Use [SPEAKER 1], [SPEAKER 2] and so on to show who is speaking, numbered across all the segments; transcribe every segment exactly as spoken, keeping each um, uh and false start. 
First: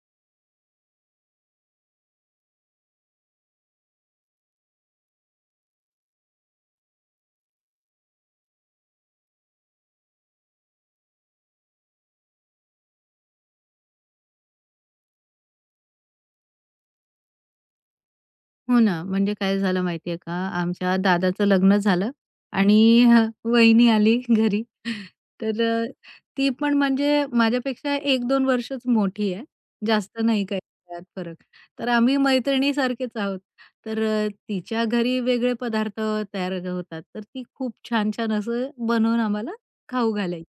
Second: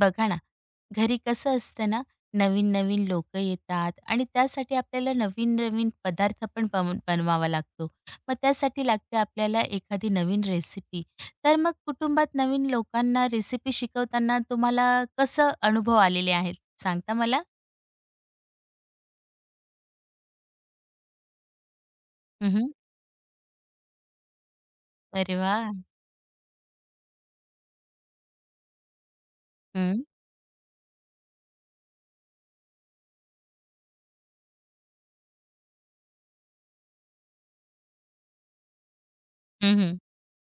[SPEAKER 1] बघा ना, घरी कसं असतं ना, नवीन-नवीन लोकं येतात आणि त्यासाठी आपल्याला नवीन-नवीन पदार्थ पण बनवून बनवावा लागतो. मग त्यासाठी लागते आपल्याला एखादी नवीन रेसिपी. तर मग कुटुंबात नवीन लोकांना रेसिपी शिकवताना तुम्हाला कसं अनुभव आलेले आहेत, सांगता मला?
[SPEAKER 2] हो ना, म्हणजे काय झालं माहिती का, आमच्या दादाचं लग्न झालं
[SPEAKER 1] हं.
[SPEAKER 2] आणि हं, वहिनी आली घरी.
[SPEAKER 1] अरे
[SPEAKER 2] तर
[SPEAKER 1] वाह!
[SPEAKER 2] अ, ती पण म्हणजे माझ्यापेक्षा एक दोन वर्षच मोठी आहे.
[SPEAKER 1] हं,
[SPEAKER 2] जास्त नाही काही त्यात फरक. तर आम्ही मैत्रिणीसारखेच आहोत. तर अ, तिच्या घरी वेगळे पदार्थ तयार होतात. तर ती खूप छान-छान असं बनवून आम्हाला
[SPEAKER 1] हं.
[SPEAKER 2] खाऊ घालायची.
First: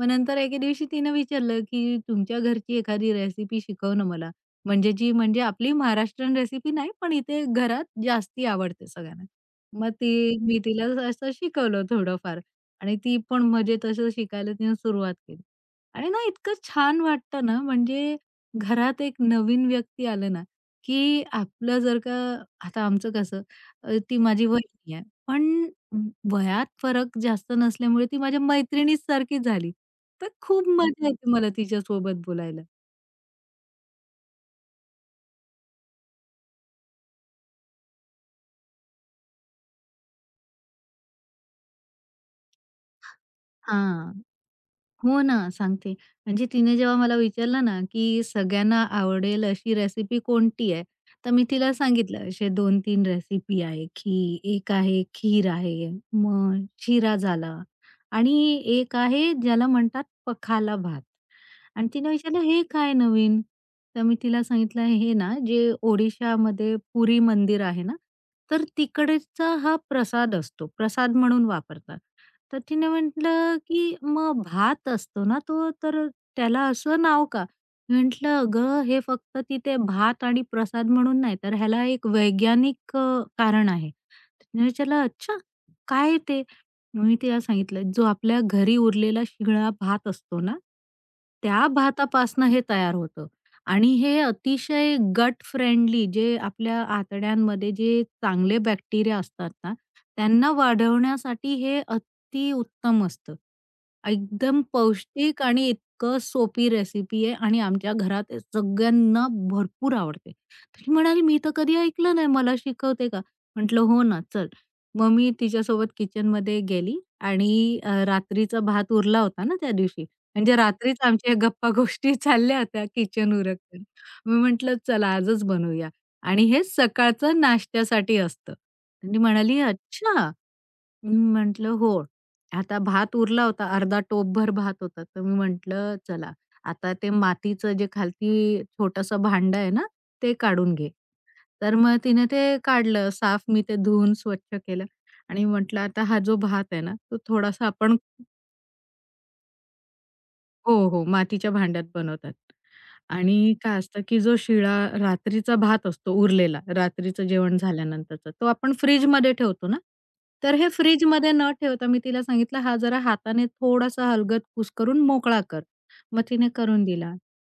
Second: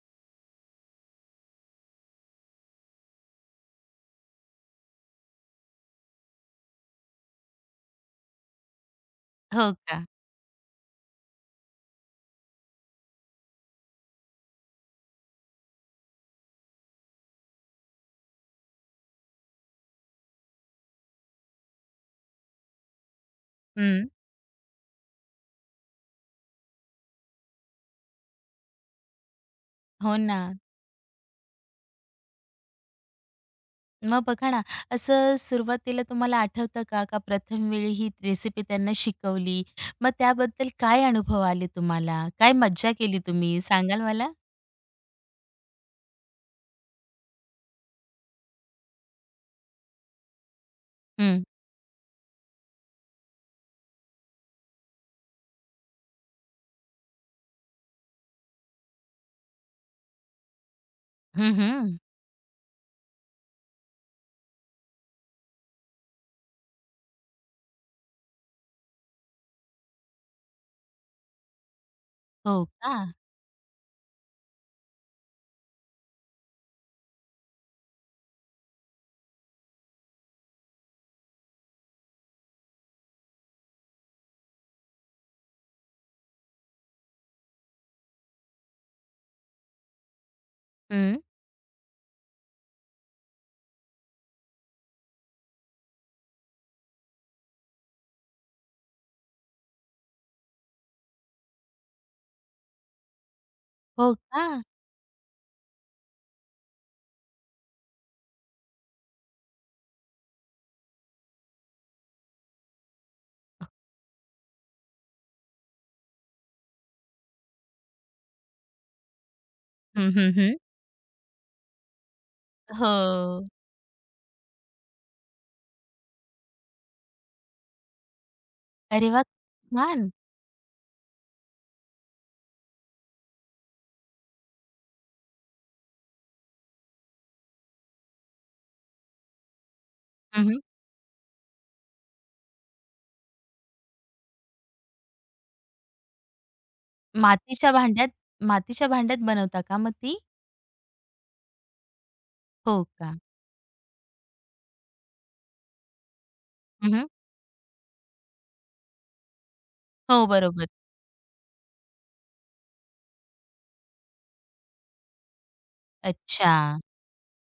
[SPEAKER 2] मग नंतर एके दिवशी तिनं विचारलं, की "तुमच्या घरची एखादी रेसिपी शिकव ना मला." म्हणजे जी म्हणजे आपली महाराष्ट्रीयन रेसिपी नाही, पण इथे घरात जास्ती आवडते सगळ्यांना.
[SPEAKER 1] हो
[SPEAKER 2] मग
[SPEAKER 1] का?
[SPEAKER 2] ती मी तिला असं शिकवलं थोडंफार आणि ती पण म्हणजे तसं शिकायला तिने सुरुवात केली. आणि ना इतकं छान वाटतं ना, म्हणजे घरात एक नवीन व्यक्ती आलं ना, की आपलं जर का आता आमचं कसं अ,
[SPEAKER 1] हं.
[SPEAKER 2] ती माझी वहिनी आहे, पण वयात फरक जास्त नसल्यामुळे ती माझ्या मैत्रिणीच सारखी झाली.
[SPEAKER 1] हो
[SPEAKER 2] तर
[SPEAKER 1] ना.
[SPEAKER 2] खूप मजा येते मला तिच्यासोबत बोलायला.
[SPEAKER 1] मग बघा ना, असं सुरुवातीला तुम्हाला आठवतं का, का प्रथम वेळी ही रेसिपी त्यांना शिकवली? मग त्याबद्दल काय अनुभव आले तुम्हाला? काय मज्जा केली तुम्ही? सांगाल
[SPEAKER 2] हां.
[SPEAKER 1] मला?
[SPEAKER 2] हो ना, सांगते. म्हणजे तिने जेव्हा मला विचारलं ना, की सगळ्यांना आवडेल अशी रेसिपी कोणती आहे? तर
[SPEAKER 1] हं.
[SPEAKER 2] मी तिला सांगितलं असे दोन-तीन रेसिपी आहे, की एक आहे खीर आहे, मग शिरा झाला आणि एक आहे ज्याला म्हणतात पखाला भात.
[SPEAKER 1] हं,
[SPEAKER 2] आणि
[SPEAKER 1] हं.
[SPEAKER 2] तिने विचारलं, "हे काय नवीन?" तर मी तिला सांगितलं, "हे ना, जे ओडिशामध्ये पुरी मंदिर आहे ना, तर तिकडचा हा प्रसाद असतो. प्रसाद म्हणून वापरतात." तर
[SPEAKER 1] हो
[SPEAKER 2] तिने
[SPEAKER 1] का?
[SPEAKER 2] म्हटलं, की "मग भात असतो ना तो, तर त्याला असं नाव का?" मी म्हटलं, "अगं, हे फक्त तिथे भात आणि प्रसाद म्हणून नाही, तर ह्याला एक वैज्ञानिक अ, कारण आहे." तर तिने विचारलं, "अच्छा, काय ते?" मग मी तिला सांगितलं, "जो आपल्या घरी उरलेला शिळा भात असतो ना,
[SPEAKER 1] हं.
[SPEAKER 2] त्या भातापासनं हे तयार होतं आणि हे अतिशय गट फ्रेंडली जे आपल्या आतड्यांमध्ये जे चांगले बॅक्टेरिया असतात ना, त्यांना वाढवण्यासाठी हे किती उत्तम असतं.
[SPEAKER 1] हो का?
[SPEAKER 2] एकदम पौष्टिक आणि इतकं सोपी रेसिपी आहे आणि आमच्या घरात सगळ्यांना भरपूर आवडते. तर ती म्हणाली, "मी तर कधी ऐकलं नाही, मला शिकवते का?" म्हटलं, "हो ना, चल." मग मी तिच्यासोबत किचनमध्ये गेली आणि अ, रात्रीचा भात उरला होता ना त्या दिवशी.
[SPEAKER 1] हं, हं, हं.
[SPEAKER 2] म्हणजे रात्रीच आमच्या गप्पा-गोष्टी चालल्या होत्या किचन
[SPEAKER 1] हो.
[SPEAKER 2] उरकून. मी म्हटलं, "चला आजच बनवूया." आणि हे सकाळचं नाश्त्यासाठी असतं.
[SPEAKER 1] अरे
[SPEAKER 2] तर
[SPEAKER 1] वाह!
[SPEAKER 2] म्हणाली,
[SPEAKER 1] छान.
[SPEAKER 2] "अच्छा." मी म्हटलं, "हो." आता भात उरला होता, अर्धा टोपभर भात होता. तर मी म्हटलं, "चला, आता ते मातीचं जे खालती छोटंसं भांडं आहे ना, ते
[SPEAKER 1] हं, हं.
[SPEAKER 2] काढून घे." तर मग तिने ते काढलं साफ. मी ते धुवून स्वच्छ केलं आणि म्हटलं, "आता हा जो भात आहे ना, तो थोडासा
[SPEAKER 1] मातीच्या
[SPEAKER 2] आपण".
[SPEAKER 1] भांड्यात मातीच्या भांड्यात बनवता का मग ती?
[SPEAKER 2] हो, हो. मातीच्या भांड्यात बनवतात.
[SPEAKER 1] हो का?
[SPEAKER 2] आणि काय असतं, की जो शिळा रात्रीचा भात असतो उरलेला,
[SPEAKER 1] हं, हं.
[SPEAKER 2] रात्रीचं जेवण झाल्यानंतरचा, तो आपण फ्रिजमध्ये ठेवतो ना,
[SPEAKER 1] हो,
[SPEAKER 2] तर
[SPEAKER 1] बरोबर.
[SPEAKER 2] हे फ्रिजमध्ये न ठेवता मी तिला सांगितलं, "हा जरा हाताने थोडासा हलगर्जीपणा करून मोकळा कर." मग तिने
[SPEAKER 1] अच्छा.
[SPEAKER 2] करून दिला.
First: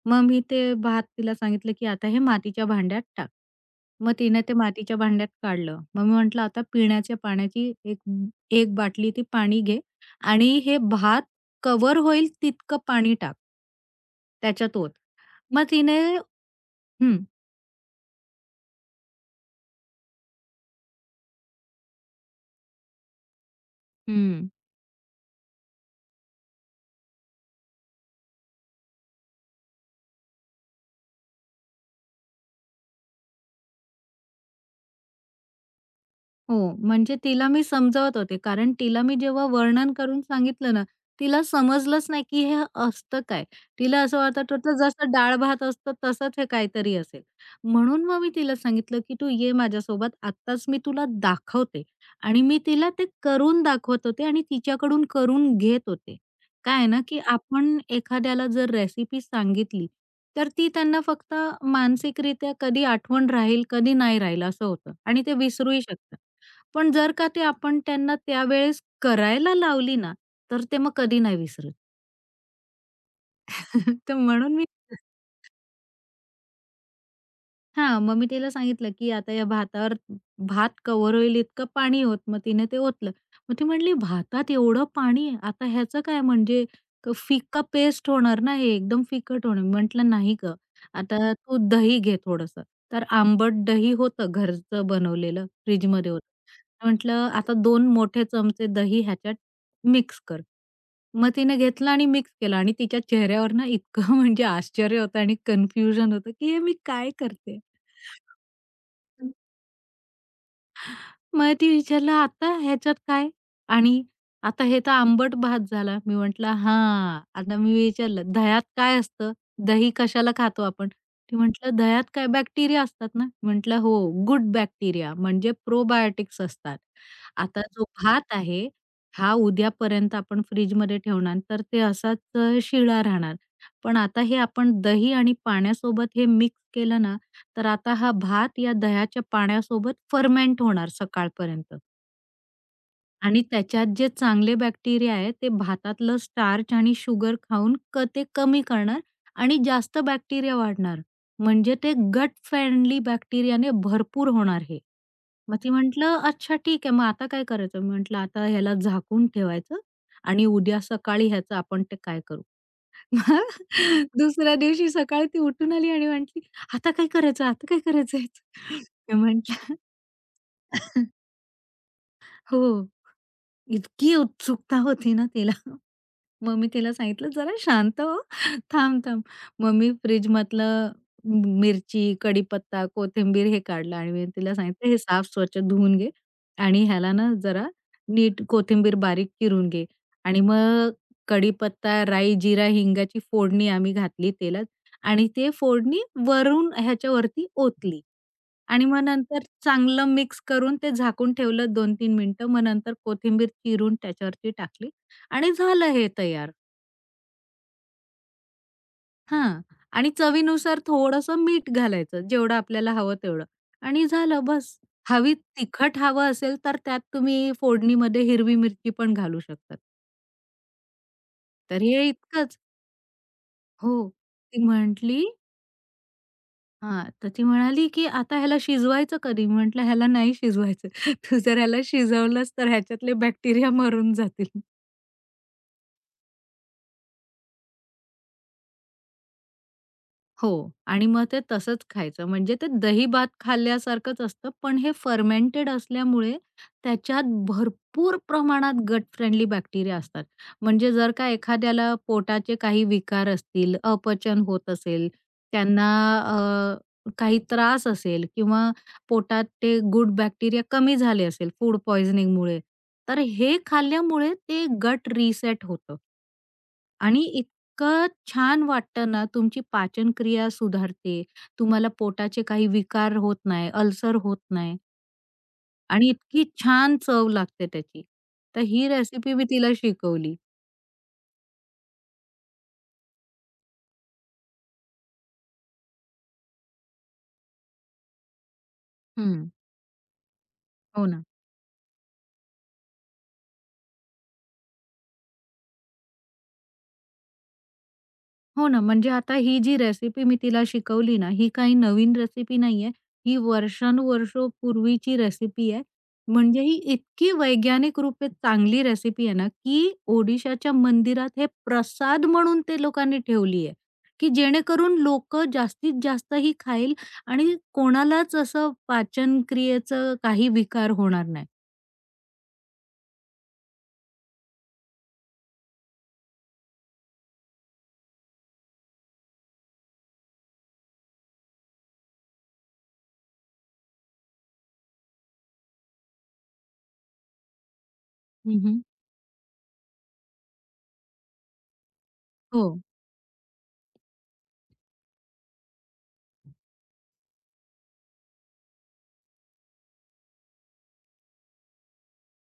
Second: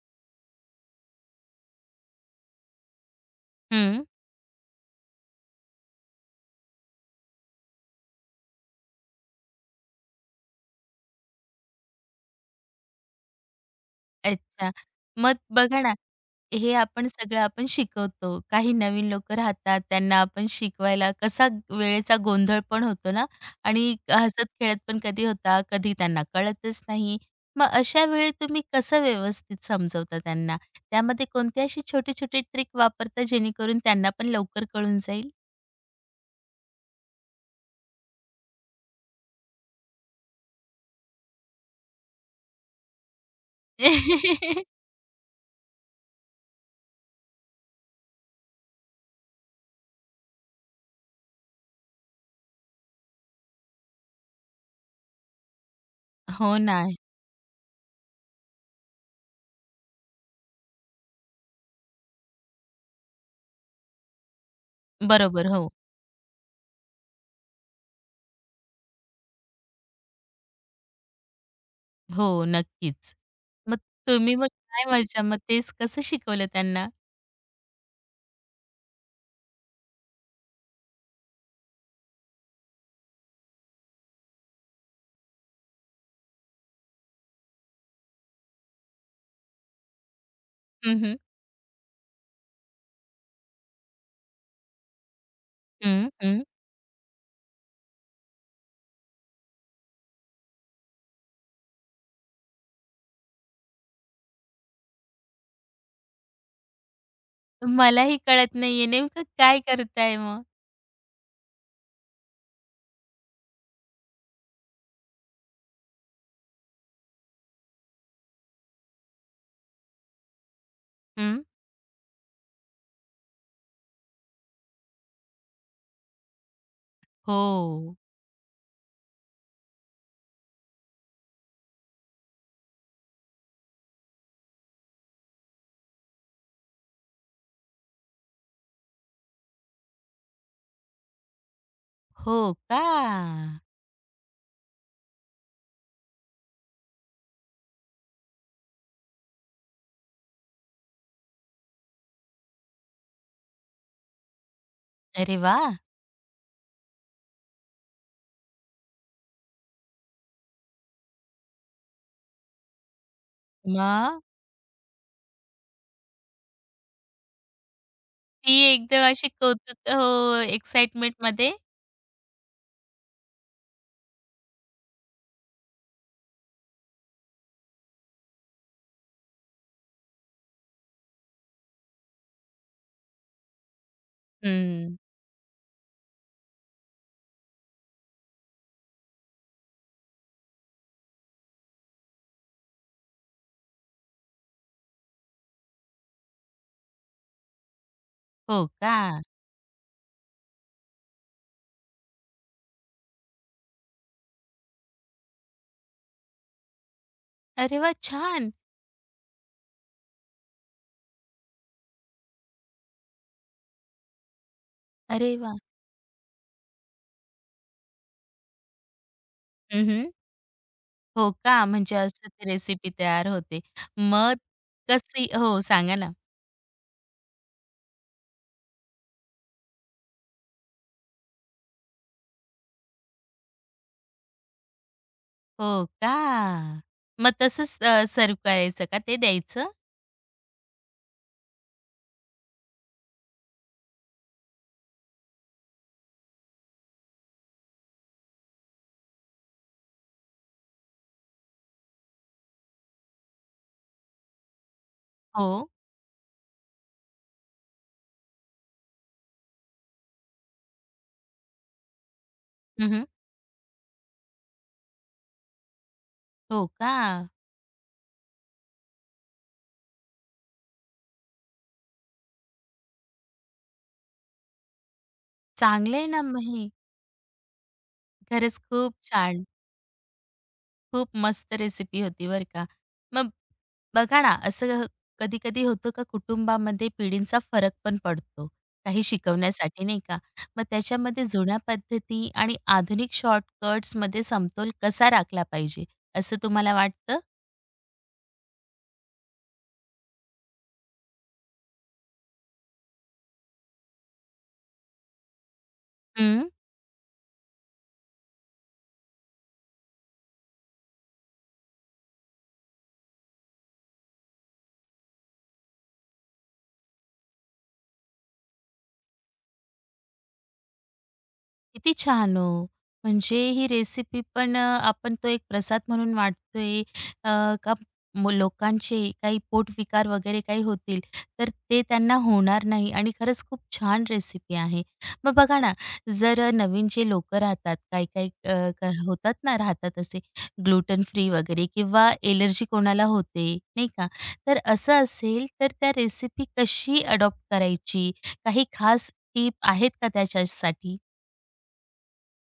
[SPEAKER 2] मग मी ते भात तिला सांगितलं, की "आता हे मातीच्या भांड्यात टाक."
[SPEAKER 1] हं.
[SPEAKER 2] मग तिने ते मातीच्या भांड्यात काढलं. मग मी म्हटलं, "आता पिण्याच्या पाण्याची एक एक बाटली ती पाणी घे आणि हे भात कव्हर होईल तितकं पाणी टाक
[SPEAKER 1] अच्छा.
[SPEAKER 2] त्याच्यात ओत.
[SPEAKER 1] मग
[SPEAKER 2] मग
[SPEAKER 1] बघा ना,
[SPEAKER 2] तिने
[SPEAKER 1] हे आपण
[SPEAKER 2] हं,
[SPEAKER 1] सगळं आपण शिकवतो. काही नवीन लोकं राहतात, त्यांना आपण शिकवायला कसा वेळेचा गोंधळ पण होतो ना आणि
[SPEAKER 2] हं.
[SPEAKER 1] हसत-खेळत पण कधी होता, कधी त्यांना कळतच नाही. मग अशा वेळी तुम्ही कसं व्यवस्थित समजवता त्यांना? त्यामध्ये कोणते असे छोटे-छोटे ट्रिक वापरता जेणेकरून त्यांना पण लवकर कळून जाईल?
[SPEAKER 2] हो, म्हणजे तिला मी समजावत होते. कारण तिला मी जेव्हा वर्णन करून सांगितलं ना, तिला समजलंच नाही की हे असतं काय? तिला असं वाटत होतं जसं डाळ-भात असतं तसंच हे काहीतरी असेल. म्हणून मग मी तिला सांगितलं की "तू ये माझ्यासोबत आत्ताच मी तुला दाखवते." आणि मी तिला ते करून दाखवत होते आणि तिच्याकडून करून घेत होते.
[SPEAKER 1] हो
[SPEAKER 2] काय
[SPEAKER 1] ना.
[SPEAKER 2] आहे ना, की आपण एखाद्याला जर रेसिपी सांगितली, तर ती त्यांना फक्त मानसिकरित्या कधी आठवण राहील, कधी नाही राहील असं होतं आणि ते
[SPEAKER 1] बरोबर. हो.
[SPEAKER 2] विसरूही शकतात. पण जर का ते आपण त्यांना त्यावेळेस करायला लावली ना, तर ते मग कधी नाही विसरत.
[SPEAKER 1] हो, नक्कीच. मग
[SPEAKER 2] तर
[SPEAKER 1] तुम्ही मग
[SPEAKER 2] म्हणून मी
[SPEAKER 1] काय मजा मग तेच कसं शिकवलं त्यांना?
[SPEAKER 2] हां, मग मी तिला सांगितलं, की आता या भातावर भात कव्हर होईल इतकं पाणी होत. मग तिने ते ओतलं. मग ती म्हणाली, "भातात एवढं पाणी आहे? आता ह्याचं काय म्हणजे क फिका पेस्ट होणार ना हे, एकदम फिकट होणार." म्हटलं, "नाही गं,
[SPEAKER 1] हं, हं.
[SPEAKER 2] आता तू दही घे थोडंसं." तर आंबट दही होतं घरचं बनवलेलं,
[SPEAKER 1] हं,
[SPEAKER 2] फ्रिजमध्ये होतं.
[SPEAKER 1] हं.
[SPEAKER 2] म्हटलं, "आता दोन मोठे चमचे दही ह्याच्यात मिक्स कर. मग तिने घेतलं आणि मिक्स केलं आणि तिच्या चेहऱ्यावर ना इतकं म्हणजे आश्चर्य होतं आणि कन्फ्युजन होतं, की हे मी काय करते?
[SPEAKER 1] मलाही कळत नाहीये नेमकं काय करताय मग?
[SPEAKER 2] मग ती विचारलं, "आता ह्याच्यात काय?" आणि आता हे तर आंबट भात झाला. मी म्हटलं, "हां." आता मी विचारलं, "दह्यात काय असतं? दही कशाला खातो आपण?" ती
[SPEAKER 1] हं.
[SPEAKER 2] म्हटलं, "दह्यात काय बॅक्टेरिया असतात ना?" म्हटलं, "हो, गुड बॅक्टेरिया म्हणजे प्रोबायोटिक्स असतात. आता जो
[SPEAKER 1] हो.
[SPEAKER 2] भात आहे, हा उद्यापर्यंत आपण फ्रिजमध्ये ठेवणार तर ते असाच अ, शिळा राहणार. पण आता हे आपण दही आणि पाण्यासोबत हे मिक्स केलं ना, तर आता हा भात या दह्याच्या पाण्यासोबत फर्मेंट होणार सकाळपर्यंत
[SPEAKER 1] हो का?
[SPEAKER 2] आणि त्याच्यात जे चांगले बॅक्टेरिया आहे ते भातातलं स्टार्च आणि शुगर खाऊन क ते कमी करणार आणि जास्त बॅक्टेरिया वाढणार. म्हणजे ते गट फ्रेंडली बॅक्टेरियाने भरपूर होणार हे.
[SPEAKER 1] अरे
[SPEAKER 2] मग ती
[SPEAKER 1] वाह!
[SPEAKER 2] म्हटलं, "अच्छा ठीक आहे, मग आता काय करायचं?" म्हटलं, "आता ह्याला झाकून ठेवायचं आणि उद्या सकाळी ह्याचं आपण ते काय करू." मग
[SPEAKER 1] मग?
[SPEAKER 2] दुसऱ्या दिवशी सकाळी ती उठून आली आणि म्हटली, "आता काय करायचं? आता काय करायचंय?"
[SPEAKER 1] ती एकदम
[SPEAKER 2] मी
[SPEAKER 1] अशी
[SPEAKER 2] म्हटलं
[SPEAKER 1] कौतुक हो, एक्साइटमेंटमध्ये?
[SPEAKER 2] हो, इतकी उत्सुकता होती ना तिला. मग मी तिला सांगितलं, "जरा शांत हो. थांब, थांब." मग मी फ्रिजमधलं मिरची, कढीपत्ता, कोथिंबीर हे काढलं आणि मी तिला सांगितलं,
[SPEAKER 1] हं.
[SPEAKER 2] "हे साफ स्वच्छ धुवून घे आणि ह्याला ना जरा नीट कोथिंबीर बारीक चिरून घे आणि मग कढीपत्ता, राई, जिरा, हिंगाची फोडणी आम्ही घातली तेलात आणि ते फोडणी वरून ह्याच्यावरती ओतली
[SPEAKER 1] हो
[SPEAKER 2] आणि
[SPEAKER 1] का?
[SPEAKER 2] मग नंतर चांगलं मिक्स करून ते झाकून ठेवलं दोन-तीन मिनिटं. मग नंतर कोथिंबीर चिरून त्याच्यावरती टाकली आणि झालं हे तयार."
[SPEAKER 1] अरे वाह! छान.
[SPEAKER 2] हां. आणि चवीनुसार थोडंसं मीठ घालायचं, जेवढं आपल्याला हवं तेवढं आणि झालं बस. हवी
[SPEAKER 1] अरे वाह!
[SPEAKER 2] तिखट हवं असेल, तर त्यात तुम्ही फोडणीमध्ये हिरवी मिरची पण घालू शकतात.
[SPEAKER 1] हं, हं. हो का?
[SPEAKER 2] तर हे
[SPEAKER 1] म्हणजे असं ती
[SPEAKER 2] इतकंच
[SPEAKER 1] रेसिपी तयार होते.
[SPEAKER 2] हो.
[SPEAKER 1] मग
[SPEAKER 2] ती म्हटली
[SPEAKER 1] कशी हो, सांगा ना.
[SPEAKER 2] हां, तर ती म्हणाली, की "आता ह्याला शिजवायचं कधी?" म्हटलं, "ह्याला नाही शिजवायचं. तू जर ह्याला शिजवलंस, तर ह्याच्यातले बॅक्टेरिया मरून जातील."
[SPEAKER 1] हो का? मग तसंच अ, सर्व्ह करायचं का ते द्यायचं?
[SPEAKER 2] हो आणि मग ते तसंच खायचं. म्हणजे ते दही-भात खाल्ल्यासारखंच असतं, पण हे फर्मेंटेड असल्यामुळे त्याच्यात भरपूर प्रमाणात गट फ्रेंडली बॅक्टेरिया असतात. म्हणजे जर का एखाद्याला पोटाचे काही विकार असतील, अपचन होत असेल,
[SPEAKER 1] हो.
[SPEAKER 2] त्यांना अ, काही त्रास असेल किंवा पोटात ते गुड बॅक्टेरिया कमी झाले असेल फूड पॉइझनिंगमुळे,
[SPEAKER 1] हं, हं.
[SPEAKER 2] तर हे खाल्ल्यामुळे ते गट रिसेट होतं.
[SPEAKER 1] हो का?
[SPEAKER 2] आणि इतकं छान वाटतं ना, तुमची पाचनक्रिया सुधारते. तुम्हाला पोटाचे काही विकार होत नाही, अल्सर होत नाही
[SPEAKER 1] चांगलं आहे
[SPEAKER 2] आणि
[SPEAKER 1] ना मग
[SPEAKER 2] इतकी
[SPEAKER 1] हे.
[SPEAKER 2] छान चव लागते त्याची.
[SPEAKER 1] खरंच
[SPEAKER 2] तर ही
[SPEAKER 1] खूप
[SPEAKER 2] रेसिपी
[SPEAKER 1] छान.
[SPEAKER 2] मी तिला शिकवली.
[SPEAKER 1] खूप मस्त रेसिपी होती बरं का. मग बघा ना, असं कधी-कधी होतं का कुटुंबामध्ये पिढींचा फरक पण पडतो, काही
[SPEAKER 2] हं.
[SPEAKER 1] शिकवण्यासाठी नाही का? मग
[SPEAKER 2] हो ना.
[SPEAKER 1] त्याच्यामध्ये जुन्या पद्धती आणि आधुनिक शॉर्टकट्समध्ये समतोल कसा राखला पाहिजे, असं तुम्हाला वाटतं?
[SPEAKER 2] हो ना, म्हणजे आता ही जी रेसिपी मी तिला शिकवली ना, ही काही नवीन रेसिपी नाहीये. ही वर्षानुवर्षं पूर्वीची रेसिपी आहे. म्हणजे ही इतकी वैज्ञानिक रूपे चांगली रेसिपी आहे ना, की ओडिशाच्या मंदिरात हे प्रसाद म्हणून ते लोकांनी ठेवली आहे, की जेणेकरून लोकं जास्तीत जास्त ही खाईल आणि कोणालाच असं पाचन क्रियेचं काही विकार होणार नाही.
[SPEAKER 1] किती छान हो! म्हणजे ही रेसिपी पण अ, आपण तो एक प्रसाद म्हणून वाटतोय अ, का मग लोकांचे काही पोटविकार वगैरे काही होतील, तर ते त्यांना होणार नाही आणि खरंच खूप छान रेसिपी आहे. मग बघा ना, जर नवीन जे लोकं राहतात, काही-काही अ,
[SPEAKER 2] हं,
[SPEAKER 1] क होतात ना, राहतात असे ग्लूटन फ्री वगैरे किंवा एलर्जी
[SPEAKER 2] हो.
[SPEAKER 1] कोणाला होते, नाही का? तर असं असेल, तर त्या रेसिपी कशी अडॉप्ट करायची? काही खास टिप आहेत का त्याच्यासाठी?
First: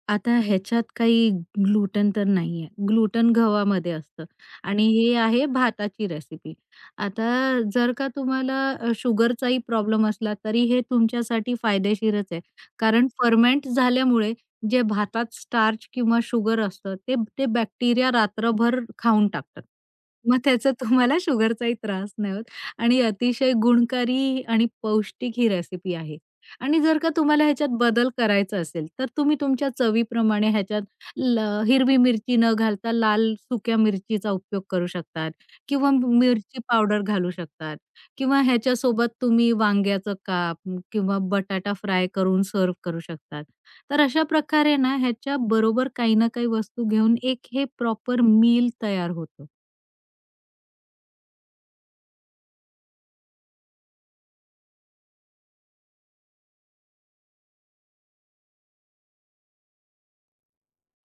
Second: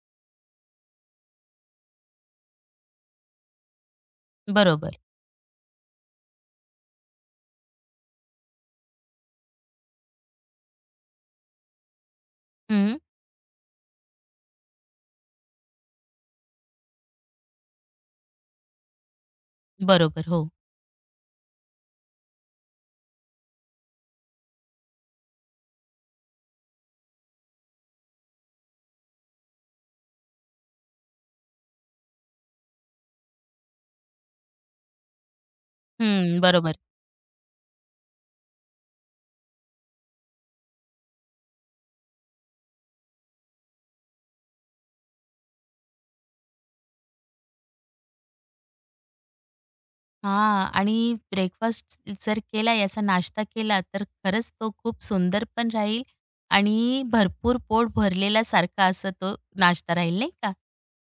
[SPEAKER 2] आता ह्याच्यात काही ग्लूटन तर नाहीये. ग्लूटन गव्हामध्ये असतं आणि
[SPEAKER 1] बरोबर.
[SPEAKER 2] हे आहे भाताची रेसिपी. आता जर का तुम्हाला अ, शुगरचाही प्रॉब्लेम असला तरी हे तुमच्यासाठी फायदेशीरच आहे.
[SPEAKER 1] हं.
[SPEAKER 2] कारण फर्मेंट झाल्यामुळे जे भातात स्टार्च किंवा शुगर असतं ते ते बॅक्टेरिया रात्रभर खाऊन टाकतात.
[SPEAKER 1] बरोबर,
[SPEAKER 2] मग
[SPEAKER 1] हो.
[SPEAKER 2] त्याचा तुम्हाला शुगरचाही त्रास नाही होत आणि अतिशय गुणकारी आणि पौष्टिक ही रेसिपी आहे. आणि जर का तुम्हाला ह्याच्यात बदल करायचा असेल, तर तुम्ही तुमच्या चवीप्रमाणे ह्याच्यात ल हिरवी मिरची न घालता लाल सुक्या मिरचीचा उपयोग करू शकतात किंवा
[SPEAKER 1] हं,
[SPEAKER 2] मिरची
[SPEAKER 1] बरोबर.
[SPEAKER 2] पावडर घालू शकतात किंवा ह्याच्यासोबत तुम्ही वांग्याचं काप म, किंवा बटाटा फ्राय करून सर्व्ह करू शकतात. तर अशा प्रकारे ना ह्याच्याबरोबर काही ना काही वस्तू घेऊन एक हे प्रॉपर मील तयार होतं.
[SPEAKER 1] हां. आणि ब्रेकफास्ट जर केला, याचा नाश्ता केला, तर खरंच तो खूप सुंदर पण राहील आणि भरपूर पोट भरलेल्यासारखा असा तो नाश्ता राहील, नाही का?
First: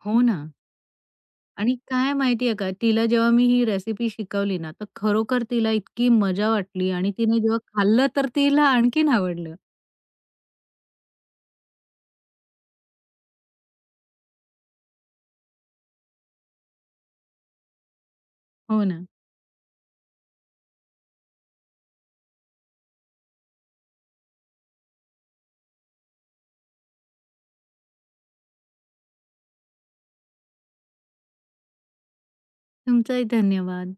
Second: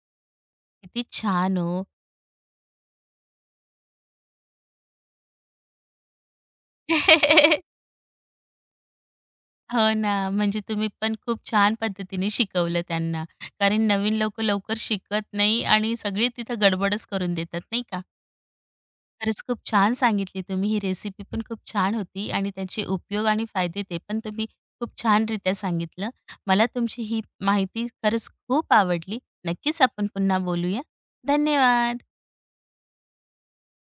[SPEAKER 2] हो ना.
[SPEAKER 1] किती छान हो.
[SPEAKER 2] आणि काय माहितीये का, तिला जेव्हा मी ही रेसिपी शिकवली ना, तर खरोखर तिला इतकी मजा वाटली आणि तिने जेव्हा खाल्लं, तर तिला आणखीन आवडलं.
[SPEAKER 1] हो ना. म्हणजे तुम्ही पण खूप छान पद्धतीने शिकवलं त्यांना. कारण नवीन लोकं लवकर शिकत नाही आणि सगळी तिथं गडबडच करून देतात, नाही का?
[SPEAKER 2] हो ना.
[SPEAKER 1] खरंच खूप छान सांगितली तुम्ही. ही रेसिपी पण खूप छान होती आणि त्याचे उपयोग आणि फायदे ते पण तुम्ही खूप छानरित्या सांगितलं. मला तुमची ही माहिती खरंच खूप आवडली. नक्कीच आपण पुन्हा बोलूया. धन्यवाद.
[SPEAKER 2] तुमचाही धन्यवाद.